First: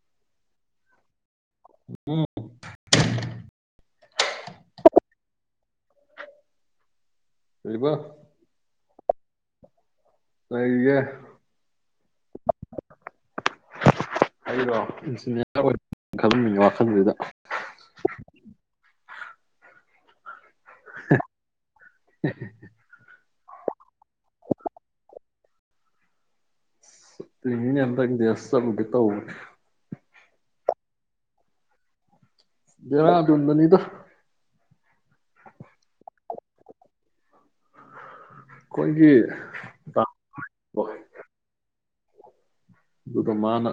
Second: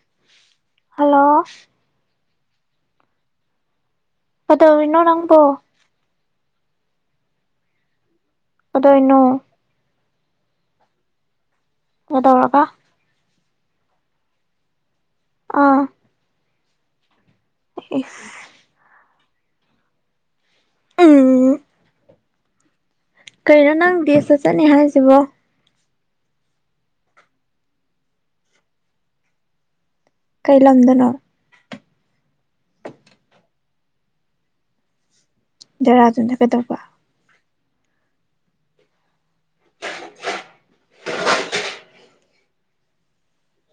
ꯎ ꯍꯜꯂꯣ ꯎꯝ ꯄꯠꯇ ꯏꯅꯣ ꯂꯪ ꯄꯣ ꯂꯩꯔꯤꯕ ꯗꯣꯏꯅ ꯂꯩꯒ ꯑꯦ ꯇꯧꯔꯒ ꯍꯥꯏꯗꯣ ꯏꯟꯖꯤꯅꯤꯌꯥꯔ ꯑꯣꯏ ꯈꯪꯅꯤꯡꯕ ꯋꯥ ꯈꯪ꯭ꯦꯗ ꯑꯦ [inaudible] ꯀꯩꯩꯅ ꯅꯪ ꯄꯁ ꯆꯅꯤ ꯍꯥꯏꯥꯏꯁꯤꯕꯣ ꯏ ꯏꯗꯤꯁ ꯀ ꯇ ꯀꯩꯂꯝꯗꯅꯣ ꯇꯗꯅꯤꯗ ꯖꯦꯔꯥꯗꯨꯅ ꯀꯩꯗꯧꯕ ꯀꯖ ꯑꯗꯨꯗ ꯃꯥꯅ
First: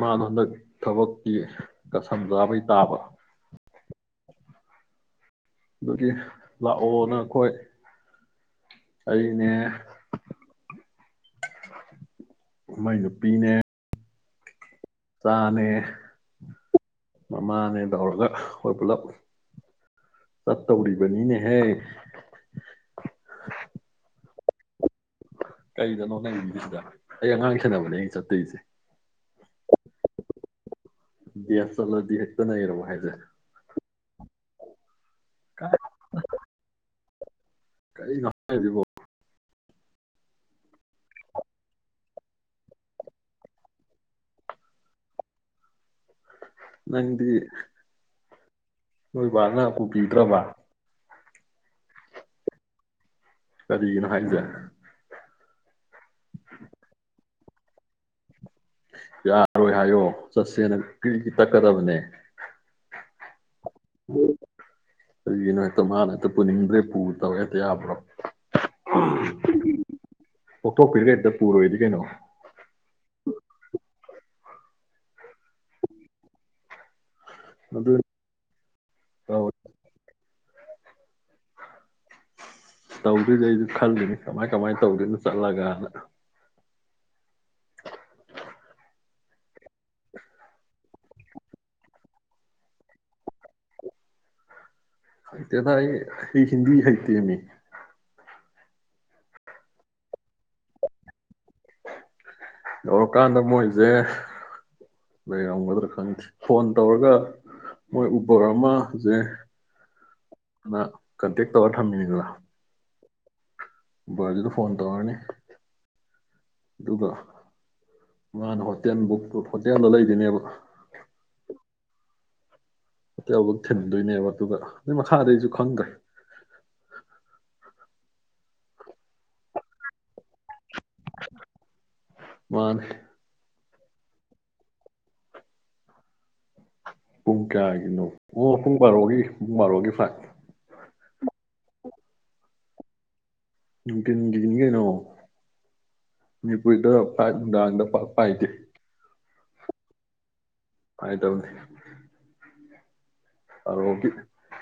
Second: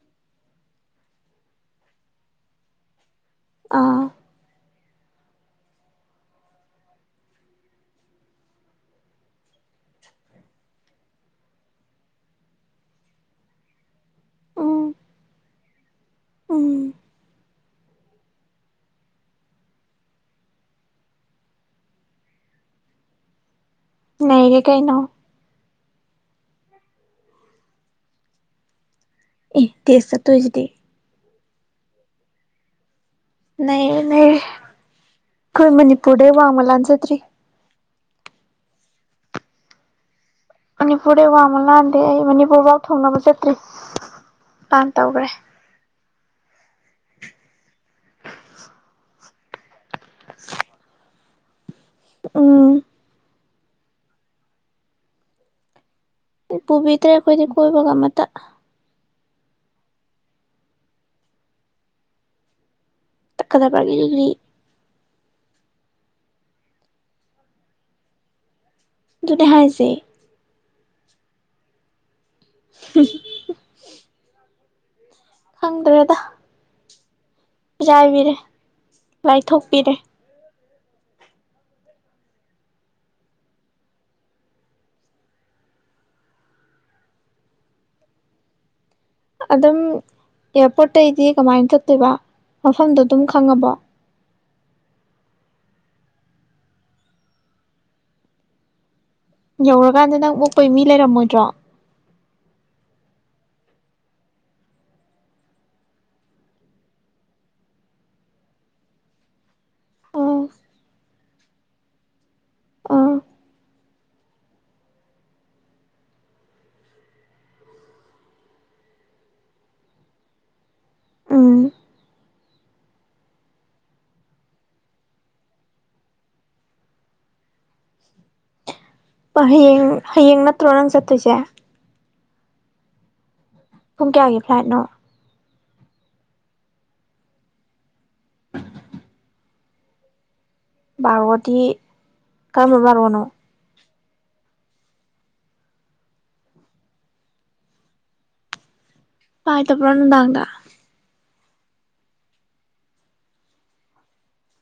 ꯃꯥꯅ ꯍꯟꯗꯛ ꯊꯕꯛꯀꯤꯒ ꯁꯝꯖꯥꯕꯩ ꯇꯥꯕ ꯑꯥ ꯑꯗꯨꯒꯤ ꯂꯥꯛꯑꯣꯅ ꯑꯩꯈꯣꯏ ꯑꯩꯅꯦ ꯃꯥꯏ ꯅꯨꯄꯤꯅꯦ ꯎꯝ ꯏꯆꯥꯅꯦ ꯎꯝ ꯃꯃꯥꯅꯦ ꯇꯧꯔꯒ ꯑꯩꯈꯣꯏ ꯄꯨꯂꯞ ꯆꯠꯇꯧꯔꯤꯕꯅꯤꯅꯦꯍꯦ ꯅꯌꯦꯦ ꯀꯩꯩꯅꯣ ꯀꯩꯗꯅꯣ ꯅꯪ ꯁꯤꯗ ꯑꯩ ꯑꯉꯥꯡ ꯁꯦꯅꯕꯅꯦ ꯑ ꯆꯠꯇꯣꯏꯁꯦ ꯑꯦ ꯇ ꯆ ꯇꯣꯏꯁꯤꯗ ꯗꯤ ꯑꯁ ꯆꯠꯂꯗꯤ ꯍꯦꯛꯇꯅ ꯏꯔꯕꯣ ꯍꯥꯏꯁꯔꯦ ꯅ ꯅ ꯑꯩꯈꯣꯏ ꯀꯥꯏ ꯃꯅꯤꯄꯨꯔꯗ ꯋꯥ ꯑꯃ ꯂꯥꯟꯖꯗ꯭ꯔꯤ ꯀꯔꯤꯅꯣ ꯍꯥꯏꯁꯤꯕꯣ꯫ ꯃꯅꯤꯄꯨꯔꯗꯩ ꯋꯥꯡꯃ ꯂꯥꯟꯗꯦ ꯑꯩ ꯃꯅꯤꯄꯨꯔꯐꯥꯎ ꯊꯣꯡꯅꯕ ꯆꯠꯇ꯭ꯔꯤ ꯂꯥꯟ ꯇꯧꯈ꯭ꯔꯦ꯫ ꯅꯪꯗꯤ ꯫ [inaudible] ꯍꯣꯏ ꯕꯥꯅ ꯫ ꯍꯩꯗꯔ꯭ꯕꯥꯠ꯫ ꯎꯝ꯫ ꯀꯔꯤꯒꯤꯅꯣ ꯍꯥꯏꯖꯦ꯫ ꯄꯨꯕꯤꯗ꯭ꯔꯦ ꯑꯩꯈꯣꯏꯗꯤ ꯀꯣꯏꯕꯒ ꯑꯃꯇ꯫ ꯌꯥꯔꯣꯏ ꯍꯥꯏꯌꯣ ꯆꯠꯁꯦꯅ ꯀ꯭ꯔꯤ-ꯀ꯭ꯔꯤ ꯇꯛꯀꯗꯕꯅꯦ꯫ ꯇꯛꯀꯗ ꯄꯒꯦꯅꯤꯒ꯭ꯔꯤ [inaudible] ꯀꯩꯒꯤꯅꯣ ꯍꯦꯛꯇ ꯃꯥꯅ ꯍꯦꯛꯇ ꯄꯨꯅꯤꯡꯗ꯭ꯔꯦ ꯄꯨ ꯇꯧ ꯍꯦꯛꯇ ꯌꯥꯕ꯭ꯔꯣ꯫ ꯑꯗꯨꯅꯦ ꯍꯥꯏ꯫ ꯀꯣꯛꯊꯣꯛꯄꯤꯔꯒ ꯍꯦꯛꯇ ꯄꯨꯔꯣꯏꯗꯤ ꯀꯩꯅꯣ꯫ ꯍꯨꯡ꯫ ꯈꯪꯗ꯭ꯔꯦꯗ꯫ ꯑꯗꯨ ꯃꯤꯔꯥꯏꯕꯤꯔꯦ ꯂꯥꯏꯊꯣꯛꯄꯤꯔꯦ꯫ ꯇꯧꯗꯣꯏꯅꯤ ꯑꯩꯁꯨ ꯈꯜꯂꯤꯅꯤ ꯀꯃꯥꯏ - ꯀꯃꯥꯏꯅ ꯇꯧꯗꯣꯏꯅꯣ ꯆꯠꯂꯒꯅ꯫ ꯑꯗꯨꯝ ꯑꯦꯌꯥꯔꯄꯣꯔꯠꯇꯩꯒꯤꯗꯤ ꯀꯃꯥꯏꯅ ꯆꯠꯇꯣꯏꯕ ꯃꯐꯝꯗꯣ ꯑꯗꯨꯝ ꯈꯪꯉꯕꯣ꯫ ꯀꯪꯗꯦꯗ ꯑꯩ-ꯑꯩ ꯍꯤꯟꯗꯤ ꯍꯩꯇꯦꯃꯤ꯫ ꯌꯧꯔꯀꯥꯟꯗ ꯅꯪ ꯑꯣꯛꯄꯩ ꯃꯤ ꯂꯩꯔꯝꯃꯣꯏꯗ꯭ꯔꯣ꯫ ꯌꯧꯔꯀꯥꯟꯗ ꯃꯣꯏꯁꯦ ꯂꯩꯔꯝꯒꯗ꯭ꯔꯥ ꯈꯪꯗꯦ ꯐꯣꯟ ꯇꯧꯔꯒ ꯃꯣꯏ ꯎꯕꯔ ꯑꯃꯁꯁꯦ ꯑꯥ ꯀꯟꯇꯦꯛ ꯇꯧꯔ ꯊꯝꯃꯤꯅꯤꯗꯅ꯫ ꯑ ꯎꯕꯔꯗꯨꯗ ꯐꯣꯟ ꯇꯧꯔꯅꯤ ꯑꯗꯨꯒ ꯃꯥꯅ ꯍꯣꯇꯦꯜ ꯕꯨꯛ ꯍꯣꯇꯦꯜꯗ ꯂꯩꯗꯣꯏꯅꯦꯕ꯫ ꯎꯝ ꯑꯗꯩꯩ ꯑꯃꯨꯛ ꯊꯤꯟꯗꯣꯏꯅꯦꯕ ꯑꯗꯨꯒ ꯑꯗꯩꯩ ꯃꯈꯥꯗꯩ ꯑꯩꯁꯨ ꯈꯪꯗ꯭ꯔꯦ꯫ ꯍꯌꯦꯡ - ꯍꯌꯦꯡ ꯅꯠꯇ꯭ꯔꯣ ꯅꯪ ꯆꯠꯇꯣꯏꯁꯦ꯫ ꯃꯥꯅꯦ꯫ ꯄꯨꯡ ꯀꯌꯥꯒꯤ ꯐ꯭ꯂꯥꯏꯠꯅꯣ꯫ ꯄꯨꯡ ꯀꯌꯥꯒꯤꯅꯣ꯫ ꯑꯣ ꯄꯨꯡ ꯕꯥꯔꯣꯒꯤ꯫ ꯄꯨꯡ ꯕꯥꯔꯣꯒꯤ ꯐꯥꯏꯠ꯫ ꯕꯥꯔꯣꯗꯤ ꯀꯔꯝꯕ ꯕꯥꯔꯣꯅꯣ ꯫ ꯅꯨꯡꯊꯤꯟꯒꯤꯅꯤ ꯀꯩꯅꯣ ꯃꯅꯤꯄꯨꯔꯗ ꯄꯥꯏ ꯅꯨꯡꯗꯥꯡꯗ ꯄꯛ ꯄꯥꯏꯗꯦ꯫ ꯄꯥꯏꯗꯕꯔꯣ ꯅꯨꯡꯗꯥꯡꯗ꯫ [inaudible] ꯕꯥꯔꯣꯒꯤ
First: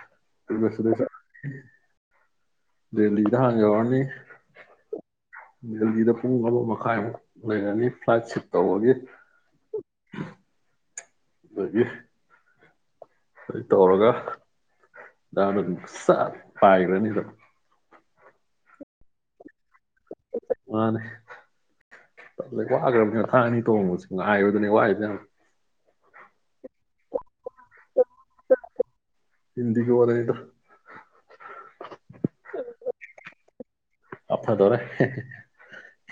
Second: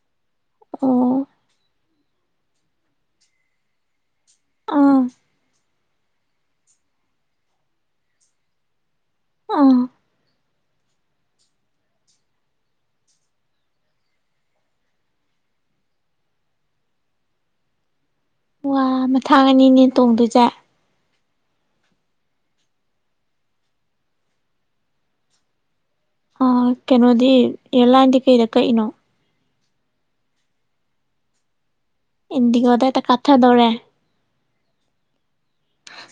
꯫ ꯑꯣ ꯁꯗꯁ [inaudible] ꯗꯦꯜꯂꯤꯗ ꯍꯥꯅ ꯌꯧꯔꯅꯤ꯫ ꯑꯥ꯫ ꯗꯦꯜꯂꯤꯗ ꯄꯨꯡ ꯑꯃ ꯃꯈꯥꯏꯃꯨꯛ ꯂꯩꯔꯅꯤ ꯐ꯭ꯂꯥꯏꯠ ꯁꯤꯠ ꯇꯧꯕꯒꯤ꯫ ꯑꯥ꯫ ꯑꯗꯩꯩꯗꯤ꯫ ꯑꯗꯨ ꯇꯧꯔꯒ ꯅꯥꯟꯅ ꯑꯗꯨꯝ ꯁꯠ ꯄꯥꯏꯒꯔꯅꯤ ꯑꯗꯨꯝ꯫ ꯋꯥ ꯃꯊꯥꯡ ꯑꯅꯤꯅꯦ꯫ ꯇꯣꯡꯗꯣꯏꯖꯦ꯫ ꯋꯥꯈ꯭ꯔꯕꯅꯤ ꯃꯊꯥ ꯑꯅꯤ ꯇꯣꯡꯕꯕꯁꯤ ꯉꯥꯏꯕꯗꯨꯅꯤ ꯋꯥꯏꯁ ꯌꯥꯝ ꯑ ꯀꯩꯅꯣꯗꯤ ꯌꯦꯂꯥꯏꯗꯤ ꯀꯩꯗ ꯀ ꯏꯩꯅꯣ ꯍꯤꯟꯗꯤꯤ ꯐꯅꯩꯅ ꯏꯟꯗꯤ ꯑꯗꯇ ꯀꯊꯗꯧꯔꯦ ꯑꯅ ꯇꯧꯔꯦ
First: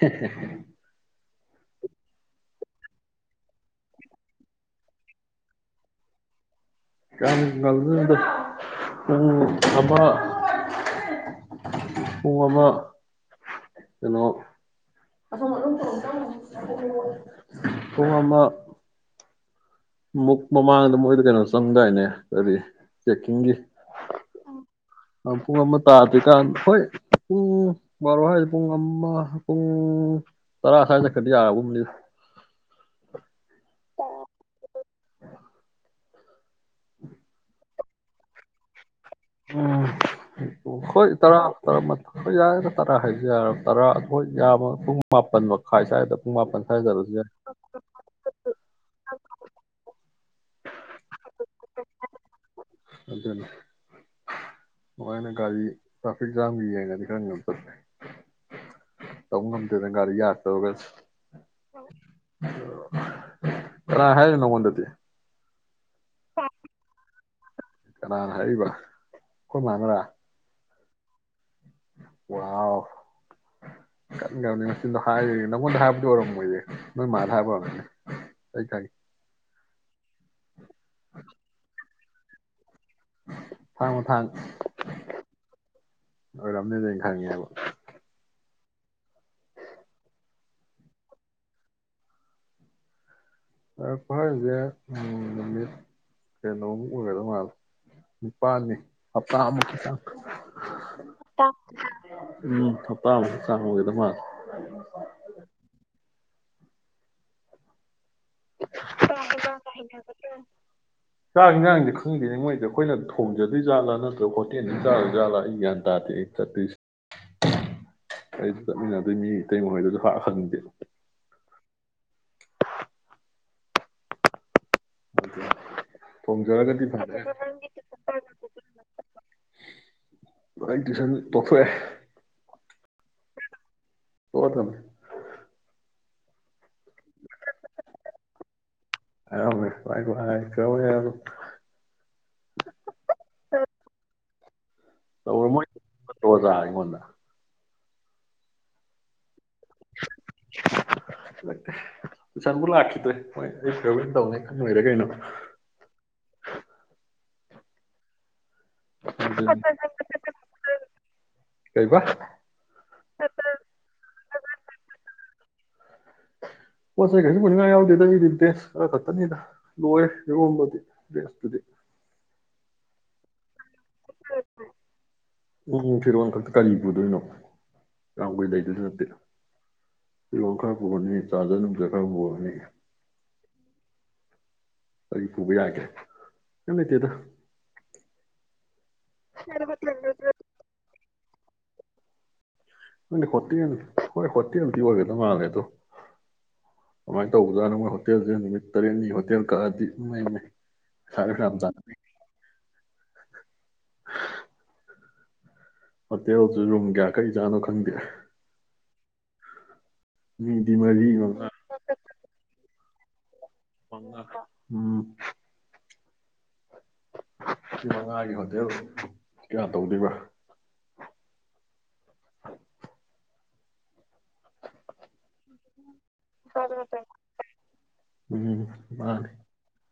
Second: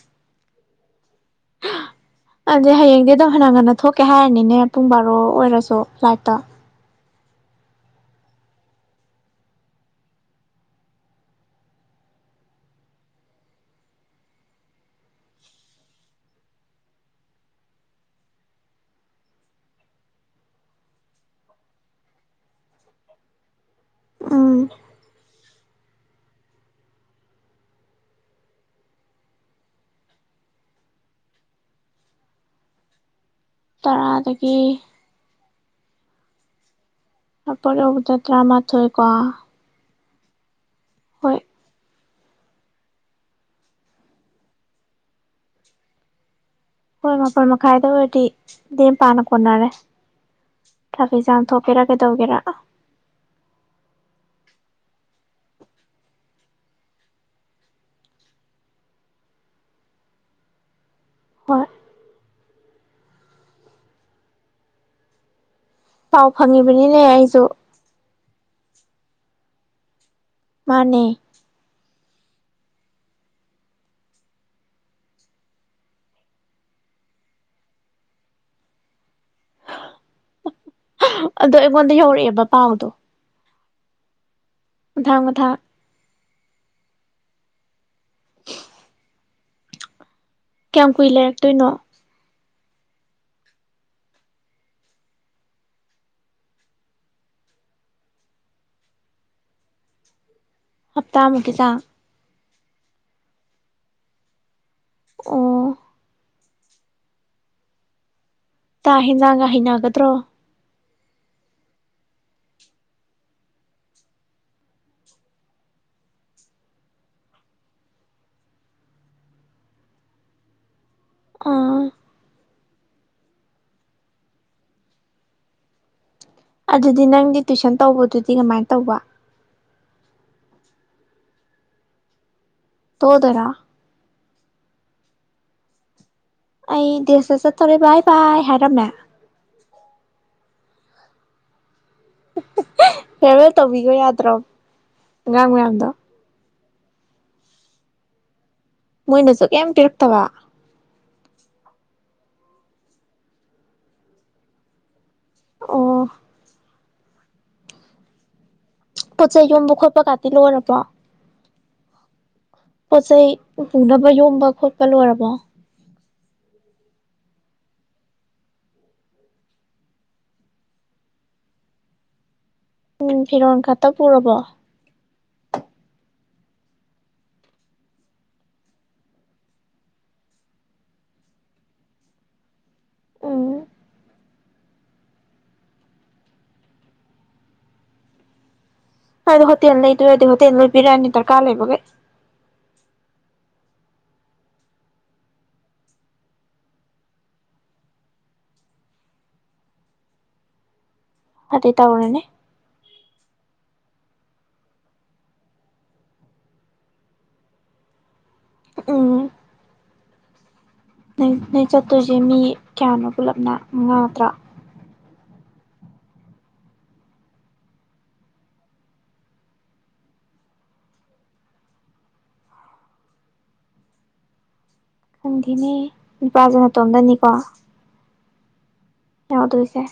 [inaudible] ꯑꯗꯨ ꯍꯌꯦꯡꯗꯤ ꯑꯗꯨꯝ ꯍꯟꯅ ꯉꯟꯅ ꯊꯣꯛꯀꯦ ꯍꯥꯏꯔꯅꯤꯅꯦ ꯄꯨꯡ ꯕꯥꯔꯣ ꯑꯣꯏꯔꯁꯨ ꯐ꯭ꯂꯥꯏꯠꯇ ꯀ ꯅ ꯄ ꯑꯃ ꯄꯨꯡꯉꯃ ꯀꯩꯅꯣ ꯄꯨꯡꯉꯃ ꯃꯨꯛ ꯃꯃꯥꯡꯗ ꯃꯣꯏꯗ ꯀꯩꯅꯣ ꯆꯪꯗꯥꯏꯅꯦ ꯀꯔꯤ ꯆꯦꯛꯀꯤꯡꯒꯤ ꯎꯝ ꯑ ꯄꯨꯡ ꯃ ꯇꯥꯗ꯭ꯔꯤꯀꯥꯟ ꯍꯣꯏ ꯄꯨꯡ ꯕꯥꯔꯣ ꯍꯥꯏꯁꯤ ꯄꯨꯡ ꯑꯃ ꯄꯨꯡ ꯇꯔꯥ ꯁ꯭ꯋꯥꯏꯗ ꯆꯠꯈ꯭ꯔꯗꯤ ꯌꯥꯒꯨꯝꯅꯤ ꯇꯔꯥꯗꯒꯤ ꯎꯝ ꯔ ꯑꯣ ꯇ ꯇ꯭ꯔꯥ ꯃꯥꯊꯣꯏ ꯎꯝ ꯍ ꯎ ꯍꯣꯏ ꯇꯔꯥ ꯇꯔꯥ ꯑꯩꯈꯣꯏ ꯌꯥꯗ ꯇꯔꯥ ꯍꯥꯏꯁꯤ ꯌꯥꯔꯕ ꯇꯔꯥ ꯑꯩꯈꯣꯏ ꯌꯥꯝꯕ ꯄꯨꯡ ꯃꯥꯄꯟ ꯃꯈꯥꯏ ꯁ꯭ꯋꯥꯏꯗ ꯄꯨꯡ ꯃꯥꯄꯟ ꯁ꯭ꯋꯥꯏꯗ ꯍꯣꯏ ꯆꯠꯂꯁꯨ ꯌꯥꯏ ꯃꯥꯄꯜ ꯃꯈꯥꯏꯗ ꯑꯣꯏꯔꯗꯤ ꯗꯦꯝ ꯄꯥꯅ ꯀꯣꯟꯅꯔꯦ ꯊꯐ ꯆꯥꯡ ꯊꯣꯛꯀꯦꯔꯥ ꯀꯩꯗꯧꯒꯦꯔ ꯑꯗꯨꯅꯤ ꯃꯥꯏꯅ ꯒꯥꯔꯤ ꯇ꯭ꯔꯥꯐꯤꯛ ꯖꯥꯝꯒꯤ ꯌꯦꯡꯉꯗꯤ ꯈꯔ ꯌꯥꯝ ꯆꯠꯂꯦ ꯇꯧꯕ ꯉꯝꯗꯦꯗꯅ ꯒꯥꯔꯤ ꯌꯥꯛꯇꯧꯔꯒ ꯍꯣꯏ [inaudible] ꯑ ꯍꯥꯏ ꯅꯉꯗꯗꯤ ꯄꯥꯎ ꯐꯪꯉꯤꯕꯅꯤꯅꯦ ꯑꯩꯁꯨ ꯀꯅꯥꯅ ꯍꯥꯏꯔꯛꯏꯕ ꯑꯩꯈꯣꯏ ꯃꯥꯅꯔꯥ ꯃꯥꯅꯦ ꯋꯥꯎ ꯀꯟꯈ꯭ꯔꯕꯅꯤ ꯃꯆꯤꯟꯗꯣ ꯍꯥꯏꯔꯤ ꯅꯪꯉꯣꯟꯗ ꯍꯥꯏꯕꯗꯤ ꯑꯣꯏꯔꯝꯃꯣꯏꯌ‌ꯦ ꯅꯣꯏ ꯃꯥꯗ ꯍꯥꯏꯕ ꯑꯣꯏꯔꯝꯅꯤꯅꯦ ꯑꯩ ꯈꯪꯉꯦ ꯑꯗꯣ ꯑꯩꯉꯣꯟꯗ ꯌꯧꯔꯛꯑꯦꯕ ꯄꯥꯎꯗꯣ ꯃꯊꯥꯡ ꯃꯊꯥꯡ ꯃꯊꯥꯡ ꯃꯊꯥꯡ ꯊꯪꯉ‌ꯦꯕ ꯀꯌꯥꯝ ꯀꯨꯏ ꯂꯩꯔꯛꯇꯣꯏꯅꯣ ꯐꯍꯔꯁꯦ ꯅꯨꯃꯤꯠ ꯀꯩꯅꯣꯃꯨꯛ ꯑꯣꯏꯒꯗꯧ ꯃꯥꯜꯂꯦ ꯅꯤꯄꯥꯜꯅꯤ ꯍꯞꯇꯥ ꯑꯃꯨꯛꯀꯤ ꯆꯥꯡ ꯍꯞꯇꯥ ꯍꯞꯇꯥꯃꯨꯛꯀꯤ ꯆꯥꯡ ꯎꯝ ꯍꯝꯇꯥ ꯃꯨꯛ ꯆꯥꯡ ꯑꯣꯏꯒꯗꯕ ꯃꯥꯜꯂ‌ꯦ ꯑꯣ ꯇꯥ ꯍꯦꯟꯖꯥꯡꯒ ꯍꯩꯅꯒꯗ꯭ꯔꯣ ꯆꯥꯛ ꯏꯟꯖꯥꯡꯗꯤ ꯈꯪꯗꯦꯅꯤ ꯃꯣꯏꯗꯤ ꯑꯩꯈꯣꯏꯅ ꯊꯣꯡꯖꯗꯣꯏ ꯖꯠꯂꯥ ꯅꯠꯇ꯭ꯔꯒ ꯍꯣꯇꯦꯜꯗ ꯆꯥꯔꯣꯏ ꯥꯖꯥꯠꯂꯥ ꯑꯩ ꯒ꯭ꯌꯥꯟ ꯇꯥꯗꯦ ꯑꯩ ꯆꯠꯇꯣꯏꯁꯦ ꯑꯩ ꯆꯠꯃꯤꯟꯅꯗꯣꯏ ꯃꯤ ꯑꯇꯩ ꯏꯞꯄꯔ ꯈꯣꯏꯗꯁꯨ ꯍꯥꯔ ꯍꯪꯗꯦ ꯑꯥ [unintelligible] [unintelligible] ꯊꯣꯡꯖꯔꯒꯗꯤ ꯑꯗꯨꯗꯤ ꯐꯖꯔꯦ ꯅꯪꯗꯤ ꯇꯨꯋꯏꯁꯟ ꯇꯧꯕꯗꯨꯗꯤ ꯀꯃꯥꯏꯅ ꯇꯧꯕ ꯁ ꯄꯣꯛꯈꯣꯏꯦ ꯇꯣꯑꯗ‌ꯣꯏꯔꯥ ꯑꯣꯛꯑ ꯊꯝꯃꯦ ꯑꯩ ꯗꯦꯁꯇ ꯆꯠꯇꯧꯔꯦ ꯚꯥꯏ ꯚꯥꯏ ꯍꯥꯏꯔꯝꯃꯦ ꯍꯥꯏꯔꯝꯃꯦ ꯚꯥꯏ [unintelligible] ꯐꯤꯌꯥꯔꯋ‌ꯦꯜ ꯇꯧꯕꯤꯈꯣ ꯌꯥꯗ꯭ꯔꯣ ꯑꯉꯥꯡ ꯇꯧꯔꯝꯃ‌ꯣꯏ ꯃꯌꯥꯝꯗꯣ [unintelligible] ꯑꯣꯟꯅ ꯃꯣꯏ ꯅ ꯆꯛ ꯀꯩꯝ ꯄꯤꯔꯛꯇꯕ ꯂꯛꯇ‌ꯦ ꯇꯨꯏꯁꯟꯕꯨ ꯂꯥꯛꯈꯤꯗ꯭ꯔꯦ ꯃ‌ꯣꯏ ꯑꯩ ꯐꯤꯌꯥꯔꯋ‌ꯦꯜ ꯇꯧꯅꯤ ꯈꯪꯕꯩꯔ ꯀꯩꯅꯣ ꯑꯣ ꯄꯣꯠ ꯆꯩꯩ ꯌꯣꯝꯕ ꯈꯣꯠꯄ ꯀꯥꯇꯤ ꯂꯣꯏꯔꯕꯣ ꯀꯩꯕ ꯄꯣꯠ ꯆꯩꯩ ꯄꯨꯅꯕ ꯌꯣꯝꯕ ꯈꯣꯠꯄ ꯂꯣꯏꯔꯕꯣ ꯄꯣꯠ ꯆꯩ ꯀꯩꯁꯨ ꯄꯨꯅꯤꯡꯉꯥꯏ ꯌꯥꯎꯗꯦꯗ ꯑꯩꯗꯤ ꯗ꯭ꯔꯦꯁ ꯈꯔ ꯈꯛꯇꯅꯤꯗ ꯂꯣꯏꯔꯦ ꯌ‌ꯣꯝꯕꯗꯤ ꯗ꯭ꯔꯦꯁꯇꯨꯗꯤ ꯎꯝ ꯐꯤꯔꯣꯟ ꯈꯛꯇ ꯄꯨꯔꯕꯣ ꯎꯝ ꯐꯤꯔꯣꯜ ꯈꯛꯇ ꯀꯔꯤ ꯄꯨꯗꯣꯏꯅꯣ ꯀꯌꯥꯝ ꯀꯨꯏ ꯂꯩꯗꯣꯏꯁꯨ ꯅꯠꯇꯦ ꯐꯤꯔꯣꯜ ꯈꯔ ꯄꯨꯔꯅꯤ ꯆꯥꯖꯔ ꯅꯨꯡꯖꯔ ꯈꯔ ꯄꯨꯔꯅꯤ ꯎꯝ ꯀꯩ ꯄꯨꯕ ꯌꯥꯒ‌ꯦ ꯀꯩꯝ ꯂꯩꯇꯦꯗ ꯑꯗ ꯍ‌ꯣꯇꯦꯜ ꯂꯩꯗꯣꯏ ꯑ‌ꯣꯏꯗꯤ ꯍꯣꯇ‌ꯣꯜ ꯂ‌ꯣꯏꯅ ꯄꯤꯔꯛꯑꯅꯤ ꯀꯥ ꯂꯩꯕꯒꯩ ꯅꯣꯏꯗꯤ ꯍꯣꯇꯦꯜ ꯍꯣꯏ ꯍꯣꯇꯦꯜꯗꯤ ꯑꯣꯏꯒꯗꯧ ꯃꯥꯜꯂꯦ ꯑꯗꯣ ꯑꯗꯨꯃꯥꯏꯅ ꯇꯧꯕꯖꯥꯅ ꯃꯣꯏ ꯍꯣꯇꯦꯜꯁꯦ ꯅꯨꯃꯤꯠ ꯇꯔꯦꯠꯅꯤ ꯍꯣꯇꯦꯜ ꯀꯛꯑꯗꯤꯉꯩꯅꯤ ꯈꯔ ꯔꯝꯖ ꯑꯗꯩ ꯇꯧꯔꯅꯤ ꯍꯣꯇꯦꯜꯁꯨ ꯔꯨꯝ ꯀꯌꯥ ꯀꯔꯤꯖꯥꯠꯅꯣ ꯈꯪꯗꯦ ꯑꯥ ꯎꯝ ꯅ ꯆ ꯇꯨꯁꯤꯦ ꯃꯤ ꯀꯌꯥꯅꯣ ꯄꯨꯜꯂꯞꯅ ꯎꯝ ꯆꯍꯤ ꯃꯉꯥꯒꯤ ꯍꯣꯇꯦꯜ ꯀꯌꯥ ꯇꯧꯗꯣꯏꯔꯤꯕ ꯈꯪꯗꯤꯅꯦ ꯅꯨꯄꯥꯁꯦ ꯅꯇꯣꯝꯗꯅꯤꯀꯣ ꯎꯝ ꯃꯥꯅꯦ ꯌꯥ ꯇꯁꯦ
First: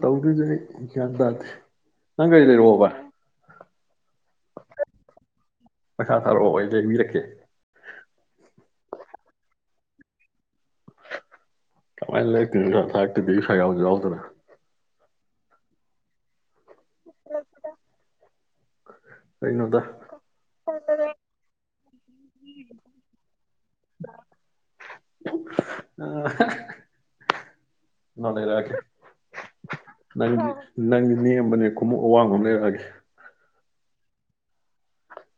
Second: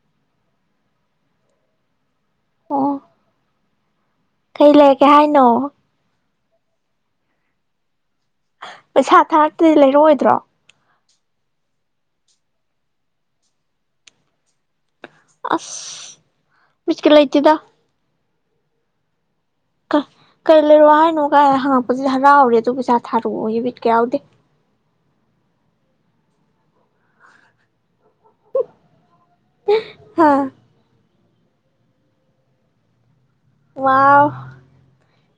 ꯇꯧꯗꯨꯖ ꯌꯥꯌꯥꯗꯗꯗ ꯅꯪ ꯀꯩꯗꯦꯔꯣ ꯍꯣꯕ ꯑꯣ ꯀꯩ ꯂꯩꯔꯒꯦ ꯍꯥꯏꯅꯣ ꯄꯩꯁꯥ ꯊꯥꯔꯛꯑꯣ ꯑꯩ ꯌꯦꯡꯕꯤꯔꯛꯀꯦ ꯄꯩꯁꯥ ꯊꯥꯔꯛꯇꯗꯤ ꯂꯩꯔꯑꯣꯣꯏꯗ꯭ꯔꯣ ꯀꯥꯏ ꯂ ꯊꯁ ꯌꯥꯖꯥꯎꯗ ꯑꯁ ꯃꯁꯀꯤꯜ ꯂꯩꯇꯗ ꯀꯩꯅꯣꯗ ꯀꯂ ꯔꯨꯋꯥꯍꯟꯣꯒ ꯍꯥ ꯍꯧ ꯍꯔꯥꯎꯔꯦ ꯑꯗꯨ ꯄꯩꯁꯥ ꯊꯥꯔꯛꯑꯣ ꯌꯕꯤꯠ ꯀ ꯌꯥꯎꯗꯦ ꯎ ꯅꯅꯦꯔꯀꯦ ꯍꯥ ꯅꯪ ꯅꯪ ꯑꯅꯦꯝꯕꯅꯦ ꯈꯣꯡꯎꯞ ꯑꯋꯥꯡꯕ ꯑꯃ ꯂꯩꯔꯛꯑꯒꯦ ꯋꯥ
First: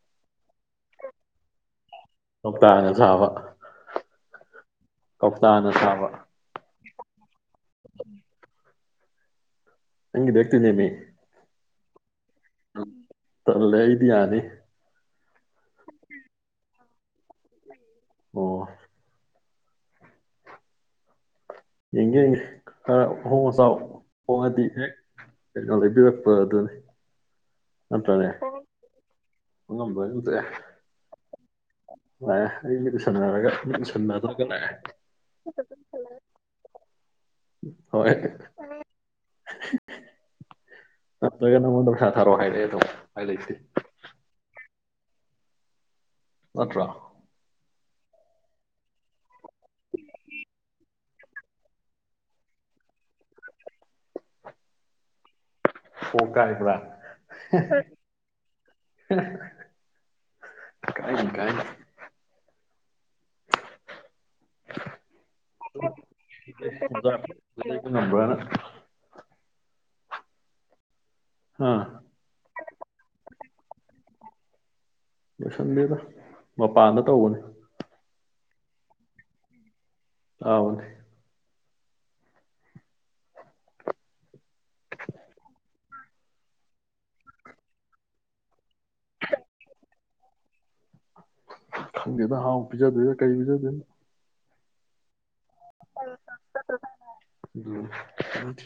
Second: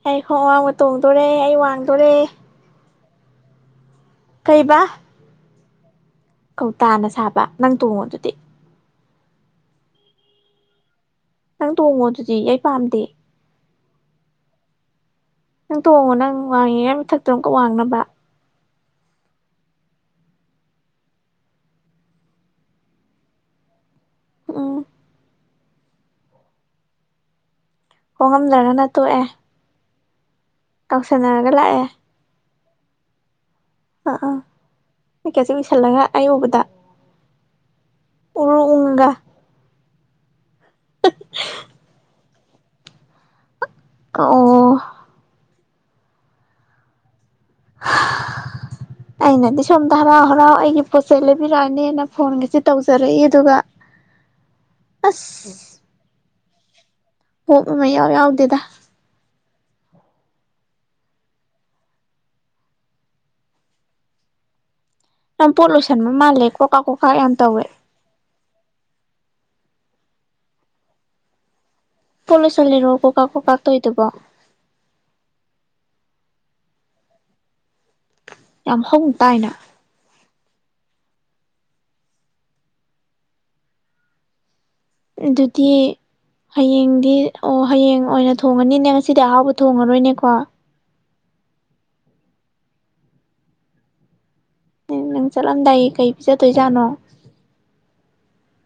ꯑꯩ ꯋꯥꯡꯕ ꯇꯣꯡꯗꯣꯔꯦ ꯑꯩ ꯋꯥ ꯊꯣꯛ ꯇꯥ ꯖꯥꯕ ꯀꯩꯕꯥ ꯆꯅ ꯆꯥꯕ ꯇꯥꯅ ꯁꯥꯕ ꯅꯪ ꯇꯣꯡꯉꯣ ꯑꯗꯨꯗꯤ ꯍꯪꯗꯤ ꯑꯣꯏꯔꯇꯗꯦꯃꯤꯦ ꯪ ꯇꯕꯨ ꯃ ꯖꯤ ꯑꯩ ꯄꯥꯝꯗꯦ ꯗꯤ ꯌꯥꯗꯦ ꯅꯪ ꯇꯣꯡꯉꯣ ꯅꯪ ꯋꯥꯡꯉꯦ ꯃꯊꯛꯇꯣ ꯑꯃꯨꯛꯀ ꯋꯥꯡꯅꯕ ꯑꯣ ꯌꯦꯦ ꯑ ꯍꯁꯥꯎ ꯄꯗꯤ ꯎꯝ ꯀꯀꯥ ꯂꯩꯕꯤꯔꯛꯄ ꯑꯗꯨꯅꯤ ꯅꯠꯇ꯭ꯔꯅꯦ ꯍꯣꯡꯉꯝꯗꯅꯅ ꯇꯣꯛꯑꯦ ꯑꯗꯨꯗ ꯀꯥꯎꯁꯟꯅꯔꯒ ꯂꯥꯛꯑꯦ ꯑꯦ ꯑꯩ ꯃꯤꯗꯨ ꯁꯝꯅꯔꯒ ꯑꯥ ꯑꯥ ꯄꯤꯀꯦꯠꯁꯦ ꯎꯏꯁꯜꯂꯒ ꯑꯩ ꯎꯕꯗ ꯍꯣꯏ ꯎꯔꯨ ꯎꯉꯒ ꯑꯅꯗ ꯈ ꯁꯥꯔꯣ ꯍꯥꯏꯔꯛꯑꯦ ꯑꯗꯨꯝ ꯍꯥꯏꯔꯛꯏꯁꯦ ꯑꯣ ꯅꯠꯇ꯭ꯔꯥ ꯑꯩꯅꯗꯤ ꯁꯣꯝꯗ ꯍꯔꯥꯎ ꯍꯔꯥꯎ ꯑꯩꯒꯤ ꯄꯣꯠꯆꯩ ꯂꯩꯕꯤꯔꯛꯑꯅꯤꯅ ꯐꯣꯟꯒꯁꯦ ꯇꯧꯖꯔꯛꯏ ꯑꯗꯨꯒ ꯑꯁ ꯑꯣ ꯀ ꯍꯥꯏꯗ ꯄꯣ ꯃꯃꯩ ꯌꯥꯎ ꯌꯥꯎꯗꯦꯗ ꯀꯥꯏ ꯀꯥꯏ [inaudible] ꯌꯥꯝ ꯄꯣꯂꯨꯁꯟꯕ ꯃꯥꯜꯂꯦ ꯀꯣꯀꯥ ꯀꯣꯀꯥ ꯌꯥꯝ ꯇꯧꯋꯦ ꯂꯩꯕ ꯉꯝꯕ꯭ꯔꯅ ꯍꯥꯥ ꯄꯣꯂꯣꯁ ꯂꯩꯔꯣ ꯀꯀꯥ ꯀꯀꯥ ꯇꯣꯏꯗꯕ ꯂꯣꯏꯁꯟꯗꯦꯗ ꯃꯄꯥꯟꯗ ꯇꯧꯕꯅꯤ ꯌꯥꯝ ꯍꯣꯡ ꯇꯥꯏꯅ ꯍ ꯑꯗꯨꯗꯤ ꯍꯌꯦꯡꯗꯤ ꯑꯣ ꯍꯌꯦꯡ ꯑꯣꯏꯅ ꯊꯣꯡꯉꯅꯤꯅꯦ ꯉꯁꯤꯗꯤ ꯑꯍꯥꯎꯕ ꯊꯣꯡꯉꯔꯣꯏꯅꯦꯀꯣ ꯈꯪꯗꯦꯗ ꯍꯥꯎ ꯄꯤꯖꯗꯦꯗ ꯀꯩ ꯄꯤꯖꯗꯣꯏꯅꯣ ꯎꯝ ꯆꯠꯂꯝꯗꯥꯏ ꯀꯩ ꯄꯤꯖꯗꯣꯏꯖꯥꯠꯅꯣ ꯑꯗꯨ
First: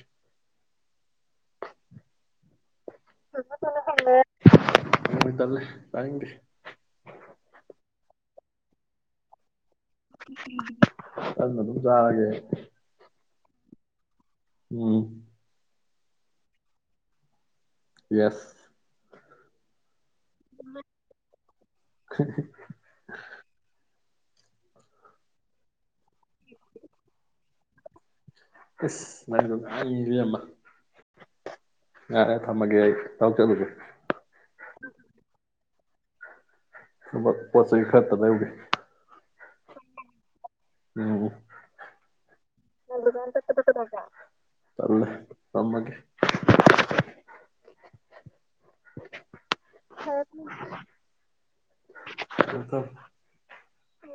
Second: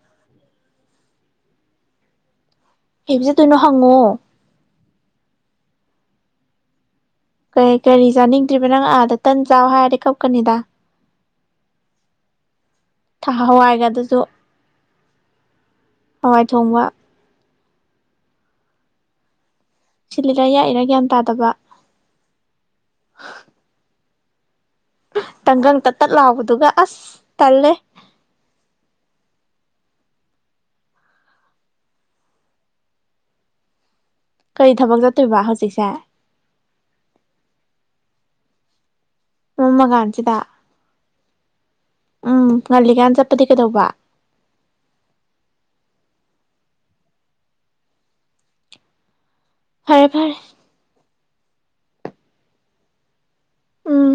ꯍꯕꯁꯦ ꯇꯣꯏꯅꯣ ꯍꯪꯉꯣ ꯍ ꯇꯂꯦ ꯇꯥꯏꯗꯤ ꯀ ꯀꯔꯤ ꯆꯥꯅꯤꯡꯗ꯭ꯔꯤꯕ ꯅꯪ ꯑꯥꯗ ꯆꯥꯎ ꯍꯥꯏꯔꯗꯤ ꯀꯞꯀꯅꯤꯗ ꯆꯅ ꯊꯝ ꯆꯥꯒꯦ ꯊ ꯍꯋꯥꯏꯒ ꯑꯗꯨꯁꯨ ꯎꯝ ꯃꯃꯥꯏ ꯊꯣꯡꯕ ꯌꯦꯁ ꯁꯤꯜꯂꯔꯥ ꯌꯥꯏꯔꯥ ꯒ꯭ꯌꯥꯟ ꯇꯥꯗꯕ ꯇꯪꯒꯪ ꯇ ꯇꯠ ꯂꯥꯎꯕꯗꯨꯒ ꯑꯁ ꯇꯜꯂꯦ ꯏꯁꯁ ꯁꯨꯃꯥꯏꯅꯗ ꯉꯃ ꯉꯔꯦ ꯊꯝꯃꯒꯦ ꯑꯩ ꯇꯥꯎꯆꯂꯨꯒꯦ ꯀꯔꯤ ꯊꯕꯛ ꯆꯠꯇꯣꯏꯔꯤꯕ ꯍꯥ ꯍꯧꯖꯤꯛꯁ ꯆꯥꯛ ꯁ ꯐꯔꯠꯇ ꯂꯩꯎꯒꯦ ꯃꯃ ꯀꯥꯟꯁꯤꯗ ꯑꯣ ꯉꯜꯂꯤꯀꯥꯟ ꯆꯠꯄꯗꯤ ꯀꯩꯗꯧꯕ ꯅꯒꯦ ꯐꯔꯦ ꯍꯔ ꯐꯔꯦ ꯑ ꯇꯣ ꯎꯝ